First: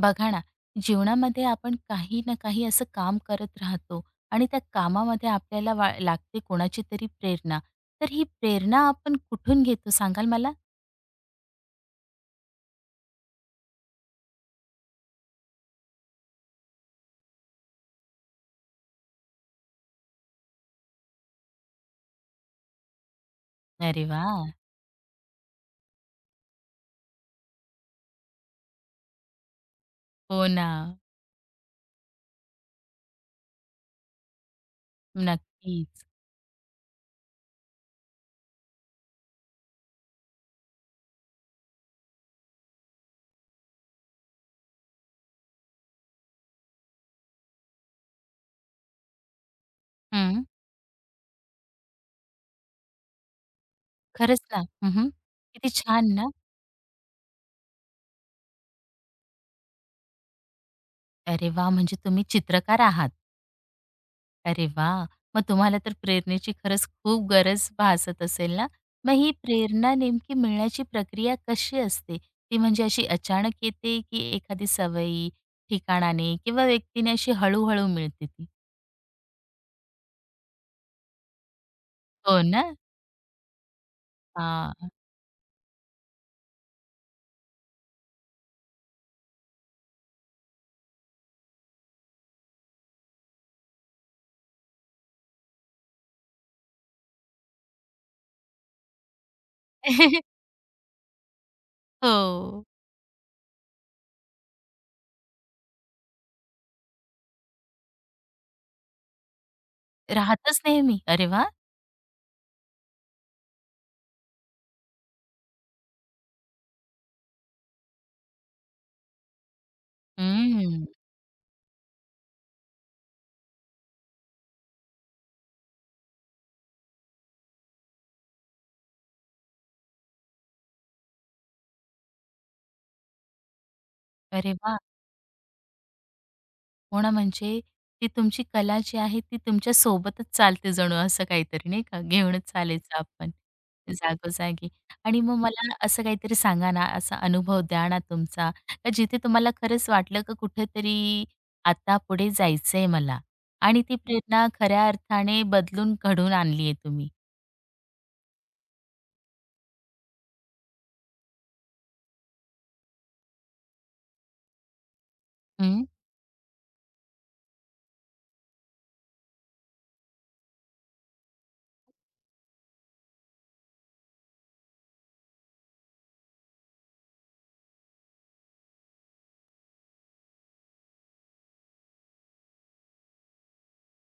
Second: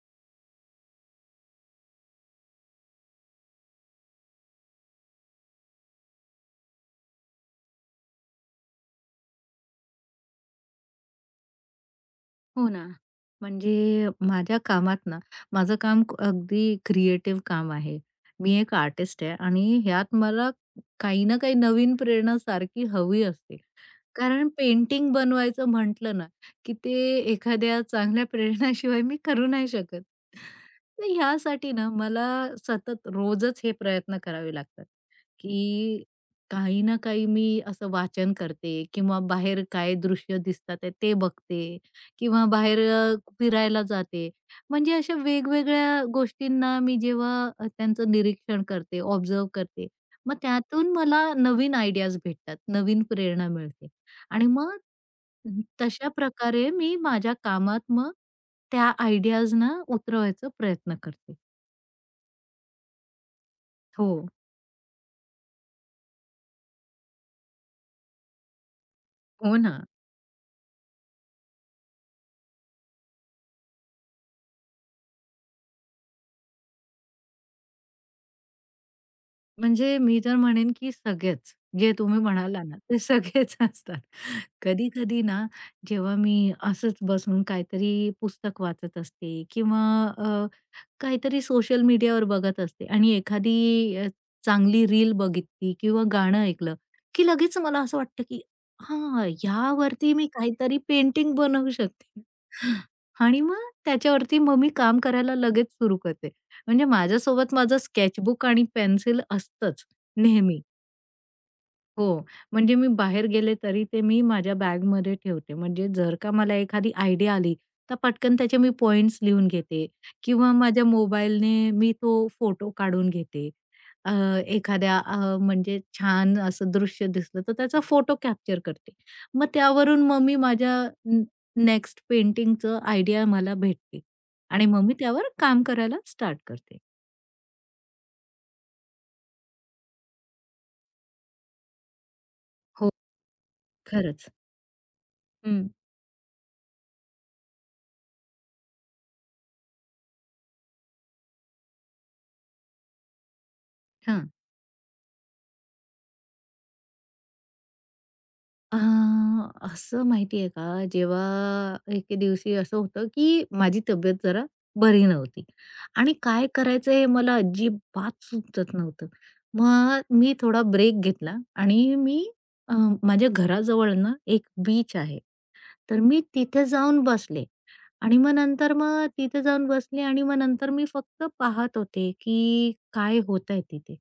बघा ना, जीवनामध्ये आपण काही ना काही असं काम करत राहतो आणि त्या कामामध्ये आपल्याला वा लागते कोणाची तरी प्रेरणा. तर ही प्रेरणा आपण कुठून घेतो सांगाल मला? हो ना. म्हणजे माझ्या कामात ना, अगदी क्रिएटिव्ह काम आहे. मी एक आर्टिस्ट आहे आणि ह्यात मला काही ना काही नवीन प्रेरणा सारखी हवी असते. अरे वा, कारण पेंटिंग बनवायचं म्हटलं ना, की ते एखाद्या चांगल्या प्रेरणाशिवाय मी करू नाही शकत. हो ना, तर ह्यासाठी ना मला सतत रोजच हे प्रयत्न करावे लागतात, नक्कीच. की काही ना काही मी असं वाचन करते किंवा बाहेर काय दृश्य दिसतात आहे ते बघते किंवा बाहेर फिरायला जाते. म्हणजे अशा वेगवेगळ्या गोष्टींना मी जेव्हा त्यांचं निरीक्षण करते, ऑब्झर्व्ह करते, मग हं, त्यातून मला नवीन आयडियाज भेटतात, नवीन प्रेरणा मिळते. खरंच आणि ना. मग हं, हं. किती तशा छान ना. प्रकारे मी माझ्या कामात मग त्या आयडियाजना उतरवायचा प्रयत्न करते. अरे वा, म्हणजे तुम्ही चित्रकार आहात. हो. अरे वाह! मग तुम्हाला तर प्रेरणेची खरंच खूप गरज भासत असेल ना? मग ही हो ना. प्रेरणा नेमकी मिळण्याची प्रक्रिया कशी असते? ती म्हणजे अशी अचानक येते, की एखादी सवयी, ठिकाणाने किंवा व्यक्तीने अशी हळू-हळू मिळते ती? म्हणजे मी तर म्हणेन की सगळेच. जे तुम्ही हो ना? म्हणाला ना, ते सगळेच असतात. हां. कधी-कधी ना, जेव्हा मी असंच बसून काहीतरी पुस्तक वाचत असते किंवा अ काहीतरी सोशल मीडियावर बघत असते आणि एखादी चांगली रील बघितली किंवा गाणं ऐकलं, की लगेच मला असं वाटतं, की हां, ह्यावरती मी काहीतरी पेंटिंग बनवू शकते. हो. आणि मग त्याच्यावरती मग मी काम करायला लगेच सुरू करते. म्हणजे माझ्यासोबत माझं स्केचबुक आणि पेन्सिल असतंच राहतच नेहमी. नेहमी. अरे वाह! हो. म्हणजे मी बाहेर गेले तरी ते मी माझ्या बॅगमध्ये ठेवते. म्हणजे जर का मला एखादी आयडिया आली, तर पटकन त्याचे मी पॉइंट्स लिहून घेते किंवा हं. माझ्या मोबाईलने मी तो फोटो काढून घेते. अ, एखाद्या म्हणजे छान असं दृश्य दिसलं, तर त्याचा फोटो कॅप्चर करते. मग त्यावरून मग मी माझ्या नेक्स्ट पेंटिंगचं आयडिया मला भेटते अरे आणि वाह! मग मी त्यावर काम करायला स्टार्ट करते. हो ना, म्हणजे ती तुमची कला जी आहे ती तुमच्या सोबतच चालते जणू असं काहीतरी नाही का, घेऊनच हो, चालायचं आपण खरंच. जागोजागी. आणि मग मला हं. असं काहीतरी सांगा ना, असा अनुभव द्या ना तुमचा, का जिथे तुम्हाला खरंच वाटलं का कुठेतरी आता पुढे जायचंय मला आणि ती हां. प्रेरणा खऱ्या अर्थाने बदलून घडवून आणली तुम्ही? अ, असं माहिती आहे का, जेव्हा एके दिवशी असं होतं, की माझी तब्येत जरा बरी नव्हती हं. आणि काय करायचं हे मला अजिबात सुचत नव्हतं. मग मी थोडा ब्रेक घेतला आणि मी अ, माझ्या घराजवळ ना एक बीच आहे. तर मी तिथे जाऊन बसले आणि मग नंतर मग तिथे जाऊन बसले आणि मग नंतर मी फक्त पाहत होते, की काय होतंय तिथे.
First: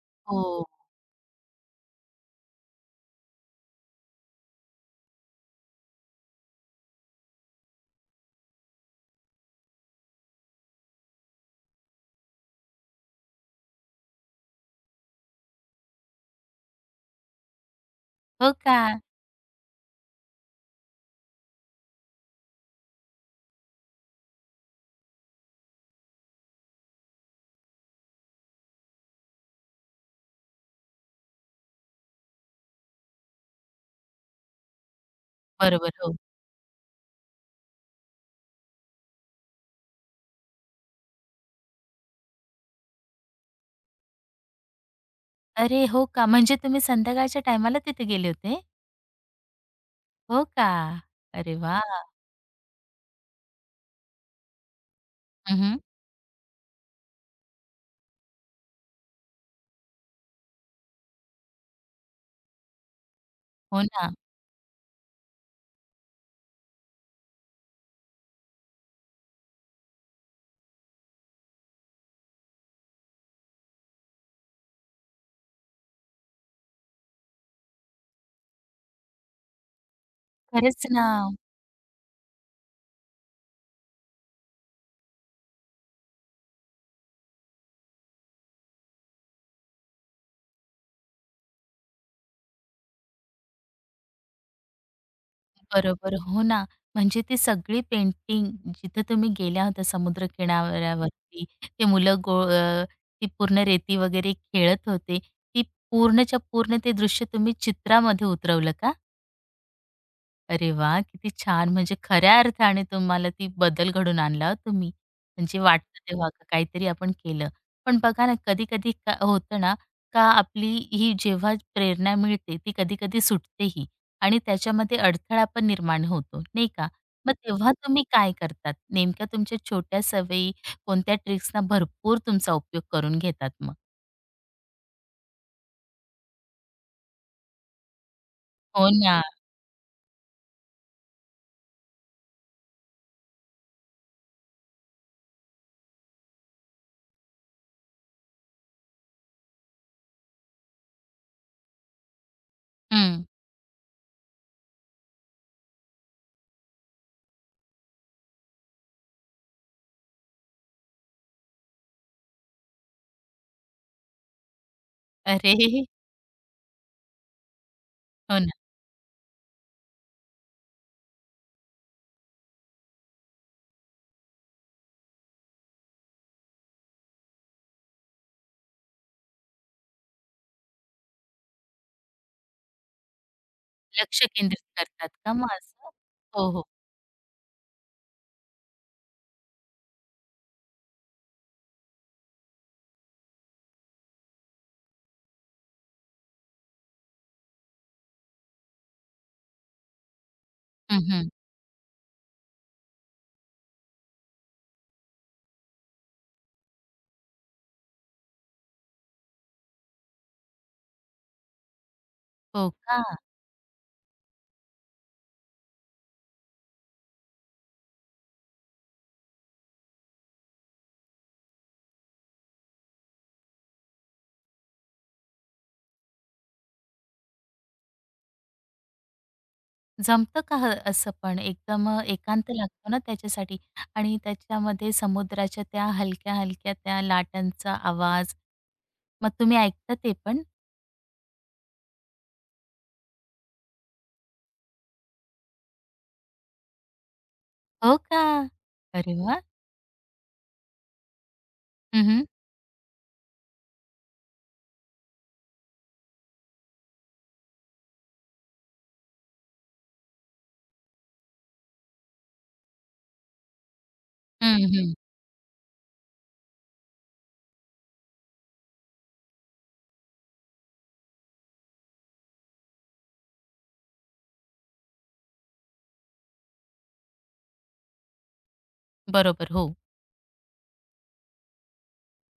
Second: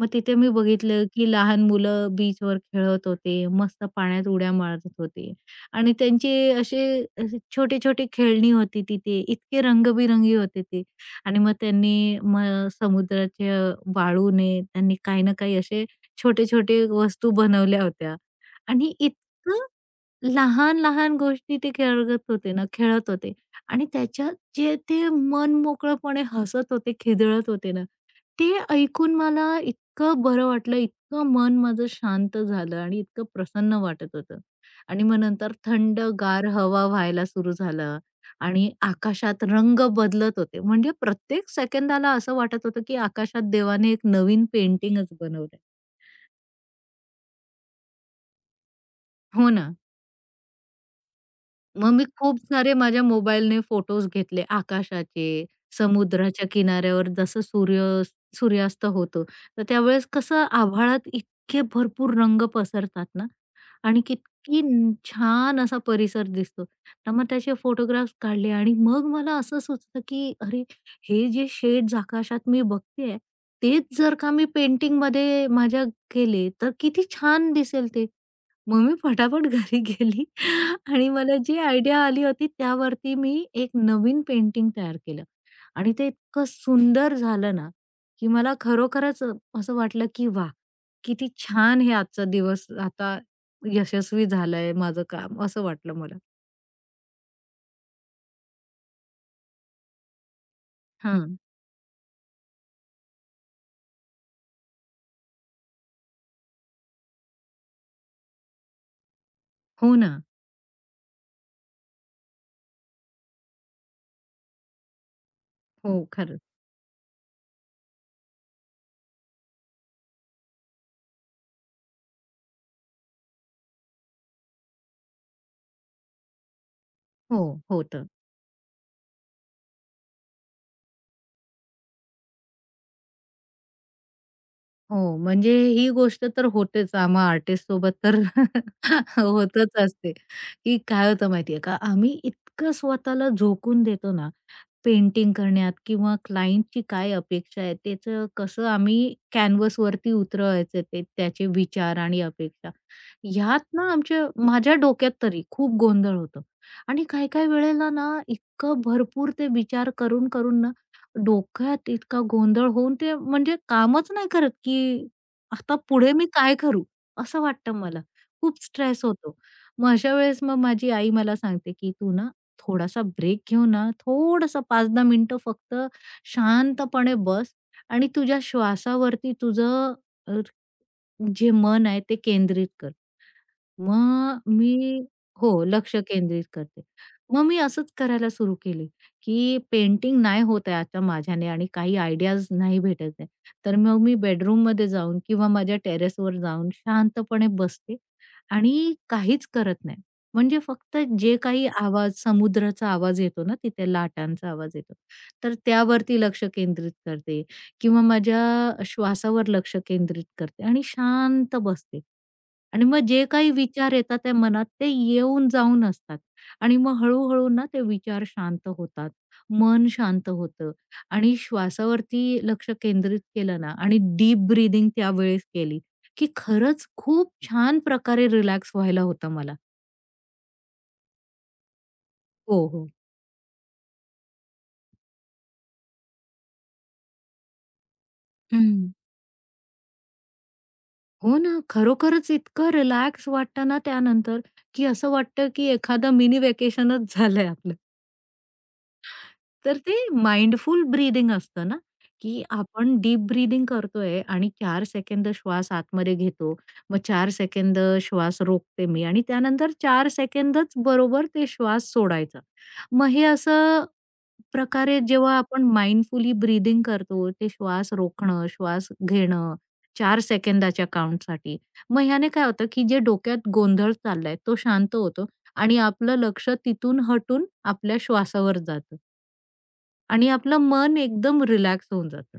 मग तिथे हो. मी बघितलं, की लहान मुलं बीचवर खेळत होते, मस्त पाण्यात उड्या मारत होते आणि त्यांचे असे असे छोटे-छोटे खेळणी होती तिथे. इतके रंगबिरंगी होते ते आणि मग त्यांनी मग समुद्राच्या वाळूने त्यांनी काही ना काही असे छोटे-छोटे वस्तू बनवल्या होत्या हो का? आणि इतकं लहान-लहान गोष्टी ते खेळत होते ना, खेळत होते आणि त्याच्यात जे ते मन मोकळेपणे हसत होते, खिदळत होते ना, ते ऐकून मला इतकं बरं वाटलं, इतकं मन माझं शांत झालं आणि इतकं प्रसन्न वाटत होतं. आणि मग नंतर बरोबर, थंड हो. गार हवा व्हायला सुरू झालं आणि आकाशात रंग बदलत होते. म्हणजे प्रत्येक सेकंदाला असं वाटत होतं, की आकाशात देवाने एक नवीन पेंटिंगच बनवलंय. अरे हो का? म्हणजे तुम्ही संध्याकाळच्या टायमाला तिथे गेले होते? हो ना. हो का? अरे मग वाह! मी खूप सारे माझ्या मोबाईलने फोटोज घेतले आकाशाचे, हं, समुद्राच्या किनाऱ्यावर जसं सूर्य सूर्यास्त होतो. तर त्यावेळेस कसं आभाळात इतके भरपूर रंग पसरतात ना हो आणि ना. किती छान असा परिसर दिसतो. तर मग त्याचे फोटोग्राफ्स काढले आणि मग मला असं सुचलं, की अरे हे जे शेड्स आकाशात मी बघतेय, तेच जर का मी पेंटिंगमध्ये माझ्या केले, तर किती छान दिसेल ते. मग मी पटापट घरी गेली खरंच ना. आणि मला जी आयडिया आली होती त्यावरती मी एक नवीन पेंटिंग तयार केलं आणि ते इतकं सुंदर झालं ना, की मला खरोखरच असं वाटलं की वाह! किती छान हे आजचा दिवस आता यशस्वी झालंय माझं काम असं वाटलं बरोबर. मला. हो ना. म्हणजे ती सगळी पेंटिंग जिथे तुम्ही गेल्या होत्या समुद्र हां. किनाऱ्यावरती, ते मुलं ती पूर्ण रेती वगैरे खेळत होते. ती पूर्णच्या पूर्ण ते दृश्य तुम्ही चित्रामध्ये उतरवलं का? हो ना. अरे वाह! किती छान. म्हणजे खऱ्या अर्थाने तुम्हाला ती बदल घडवून आणला हो तुम्ही. म्हणजे हो, वाटतं तेव्हा खरंच. का काहीतरी आपण केलं. पण बघा ना, कधी-कधी का होतं ना, का आपली ही जेव्हा प्रेरणा मिळते, ती कधी-कधी सुटतेही आणि त्याच्यामध्ये अडथळा पण निर्माण होतो, नाही का? मग हो, तेव्हा तुम्ही होतं. काय करतात? नेमक्या तुमच्या छोट्या सवयी, कोणत्या ट्रिक्सना भरपूर तुमचा उपयोग करून घेतात मग? हो, म्हणजे ही गोष्ट तर होतेच आम्हा आर्टिस्टसोबत तर हो ना. होतच असते, की काय होतं माहितीये का, आम्ही इतकं स्वतःला झोकून देतो ना, पेंटिंग करण्यात किंवा क्लायंटची काय अपेक्षा आहे, त्याचं कसं आम्ही कॅनव्हसवरती उतरवायचं ते त्याचे विचार आणि अपेक्षा. हं. ह्यात ना आमच्या माझ्या डोक्यात तरी खूप गोंधळ होतो आणि काही-काही वेळेला ना इतकं भरपूर ते विचार करून ना डोक्यात इतका गोंधळ होऊन ते म्हणजे कामच नाही करत, की अरे! आता पुढे मी काय करू? असं वाटतं मला. हो ना. खूप स्ट्रेस होतो. मग अशा वेळेस मग माझी आई मला सांगते, की "तू ना थोडासा ब्रेक घेऊ ना, थोड़ासा 5-10 मिनिटं फक्त शांतपणे बस आणि तुझ्या श्वासावरती तुझं अ, जे मन आहे ते केंद्रित कर. लक्ष मग केंद्रित मी करतात का मग हो, असं? लक्ष केंद्रित हो, हो. करते. मग मी असंच करायला सुरू केली, की पेंटिंग नाही होत आहे आता माझ्याने आणि काही आयडियाज नाही भेटत आहे. तर मग मी बेडरूममध्ये जाऊन किंवा माझ्या टेरेसवर जाऊन शांतपणे बसते आणि काहीच करत नाही. म्हणजे फक्त हं, हं. जे काही आवाज, समुद्राचा आवाज येतो ना तिथे लाटांचा आवाज येतो, तर त्यावरती लक्ष केंद्रित करते किंवा माझ्या श्वासावर लक्ष केंद्रित करते आणि शांत बसते. हो आणि मग का? जे काही विचार येतात त्या मनात ते येऊन जाऊन असतात आणि मग हळू-हळू ना ते विचार शांत होतात. मन शांत होतं आणि श्वासावरती लक्ष केंद्रित केलं ना आणि डीप ब्रीथिंग त्यावेळेस केली, की खरंच खूप छान प्रकारे रिलॅक्स व्हायला होतं मला. जमतं का ह असं पण? एकदम एकांत हो, हो. लागतो ना त्याच्यासाठी आणि त्याच्यामध्ये समुद्राच्या त्या हलक्या-हलक्या त्या लाटांचा आवाज, हं. मग तुम्ही ऐकता ते पण? हो ना, खरोखरच इतकं रिलॅक्स वाटतं ना त्यानंतर, की असं वाटतं की एखादं मिनी व्हॅकेशनच झालंय आपलं. हो का? अरे वाह! तर ते माइंडफुल ब्रीदिंग असतं ना, हं, हं. की आपण डीप ब्रीदिंग करतोय आणि 4 सेकंद श्वास आतमध्ये घेतो. मग 4 सेकंद श्वास रोखते मी आणि त्यानंतर 4 सेकंदच बरोबर ते श्वास सोडायचा. मग हे असं प्रकारे जेव्हा आपण माइंडफुली ब्रीदिंग करतो, ते श्वास रोखणं, श्वास घेणं 4 सेकंदाच्या काउंटसाठी. मग ह्याने काय होतं, की जे डोक्यात गोंधळ चाललाय तो शांत होतो आणि आपलं लक्ष तिथून हटून आपल्या श्वासावर जातं. बरोबर, हो. आणि आपलं मन एकदम रिलॅक्स होऊन जातं.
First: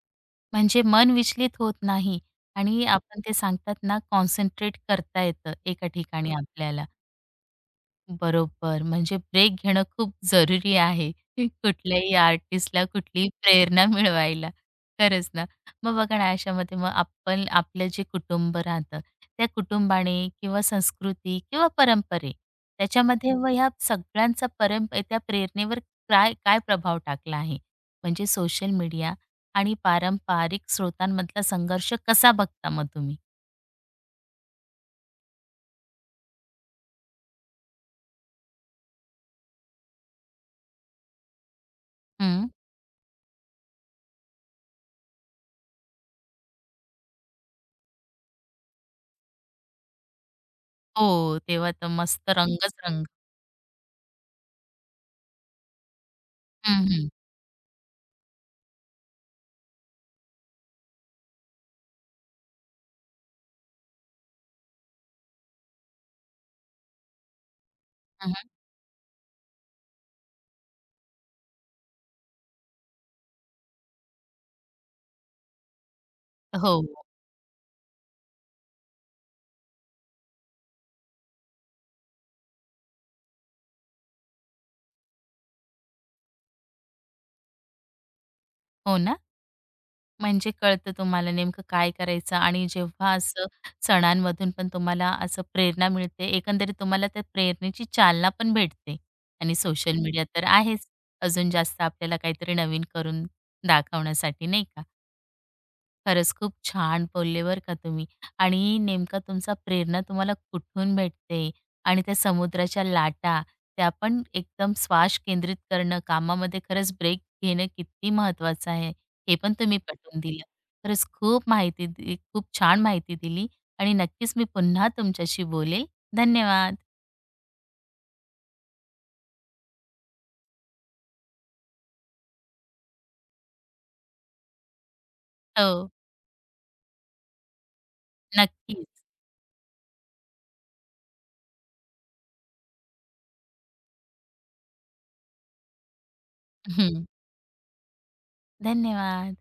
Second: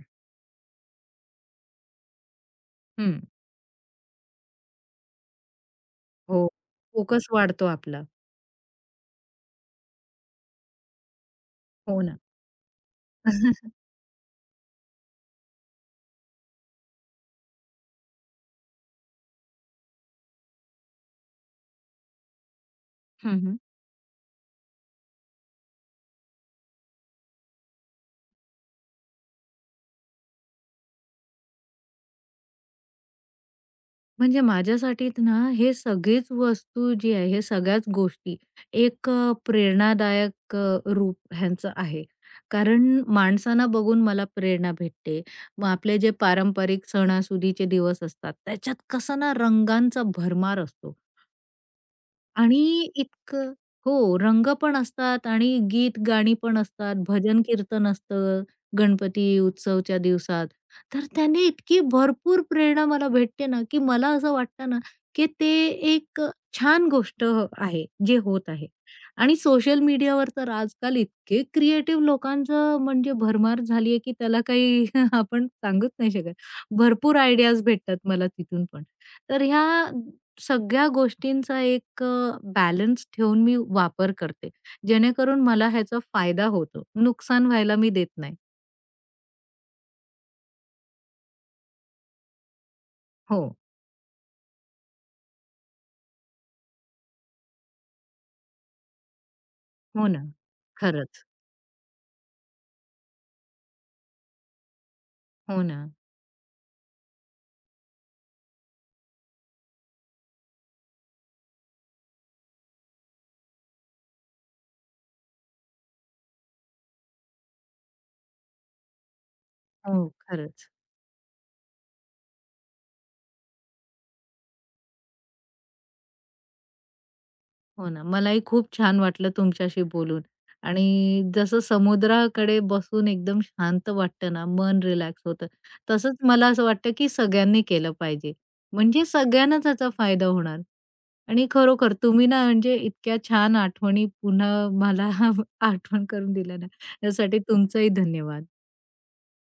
म्हणजे मन विचलित होत नाही आणि आपण हं. ते सांगतात ना, कॉन्सन्ट्रेट करता येतं एका ठिकाणी हो, आपल्याला. फोकस वाढतो आपला. बरोबर. म्हणजे ब्रेक घेणं खूप जरुरी आहे. हो कुठल्याही ना. आर्टिस्टला कुठलीही प्रेरणा मिळवायला. खरंच ना. मग बघा ना, अशामध्ये मग आपण आपलं जे कुटुंब राहतं, त्या कुटुंबाने किंवा संस्कृती किंवा परंपरे त्याच्यामध्ये हं, व हं. ह्या सगळ्यांचा परंप त्या प्रेरणेवर काय काय प्रभाव टाकला आहे? म्हणजे सोशल मीडिया आणि पारंपरिक स्रोतांमधला संघर्ष कसा बघता मग तुम्ही? म्हणजे माझ्यासाठी त ना हे सगळीच वस्तू जी आहे, हे सगळ्याच गोष्टी एक प्रेरणादायक रूप ह्यांचं आहे. हं. कारण माणसांना बघून मला प्रेरणा भेटते. मग आपले जे पारंपरिक सणासुदीचे दिवस असतात, त्याच्यात कसा ना रंगांचा भरमार असतो. हो, तेव्हा तर मस्त आणि रंगच रंग. इतकं हो, रंग पण असतात आणि गीत गाणी पण हं, असतात, हं. भजन कीर्तन असतं गणपती उत्सवच्या दिवसात. तर त्याने इतकी भरपूर प्रेरणा मला भेटते ना, की मला असं वाटतं ना, की ते एक छान गोष्ट आहे, जे हं, होत आहे. आणि सोशल मीडियावर तर आजकाल इतके क्रिएटिव्ह लोकांचं म्हणजे भरमार झाली आहे, की त्याला काही आपण सांगूच नाही शकत. हो. भरपूर आयडियाज भेटतात मला तिथून पण. तर ह्या सगळ्या गोष्टींचा एक बॅलन्स ठेवून मी वापर करते, जेणेकरून मला ह्याचा फायदा होतो. नुकसान व्हायला मी देत नाही. हो ना. म्हणजे कळतं तुम्हाला नेमकं काय करायचं आणि जेव्हा हो, असं सणांमधून पण तुम्हाला असं प्रेरणा मिळते, एकंदरीत तुम्हाला त्या प्रेरणेची चालना पण भेटते आणि सोशल हो ना. मीडिया तर आहेच, खरंच. अजून जास्त आपल्याला काहीतरी नवीन करून दाखवण्यासाठी, नाही का? हो ना. खरंच खूप छान बोलले बरं का तुम्ही आणि नेमका तुमचा प्रेरणा तुम्हाला कुठून भेटते आणि त्या समुद्राच्या लाटा त्या पण एकदम श्वास केंद्रित करणं कामामध्ये खरंच ब्रेक घेणं किती महत्वाचं आहे हे पण तुम्ही हो, पटवून दिलं खरंच. खरंच खूप खूप छान माहिती दिली आणि नक्कीच मी पुन्हा तुमच्याशी बोलेल धन्यवाद हो ना. मलाही खूप छान वाटलं तुमच्याशी बोलून आणि जसं समुद्राकडे बसून एकदम शांत वाटतं ना, मन रिलॅक्स होतं. हो तसंच मला असं वाटतं, की सगळ्यांनी केलं पाहिजे. नक्कीच म्हणजे सगळ्यांना त्याचा फायदा होणार. आणि खरोखर तुम्ही ना म्हणजे इतक्या छान आठवणी पुन्हा मला आठवण करून दिल्या ना, हं, यासाठी तुमचंही धन्यवाद. धन्यवाद.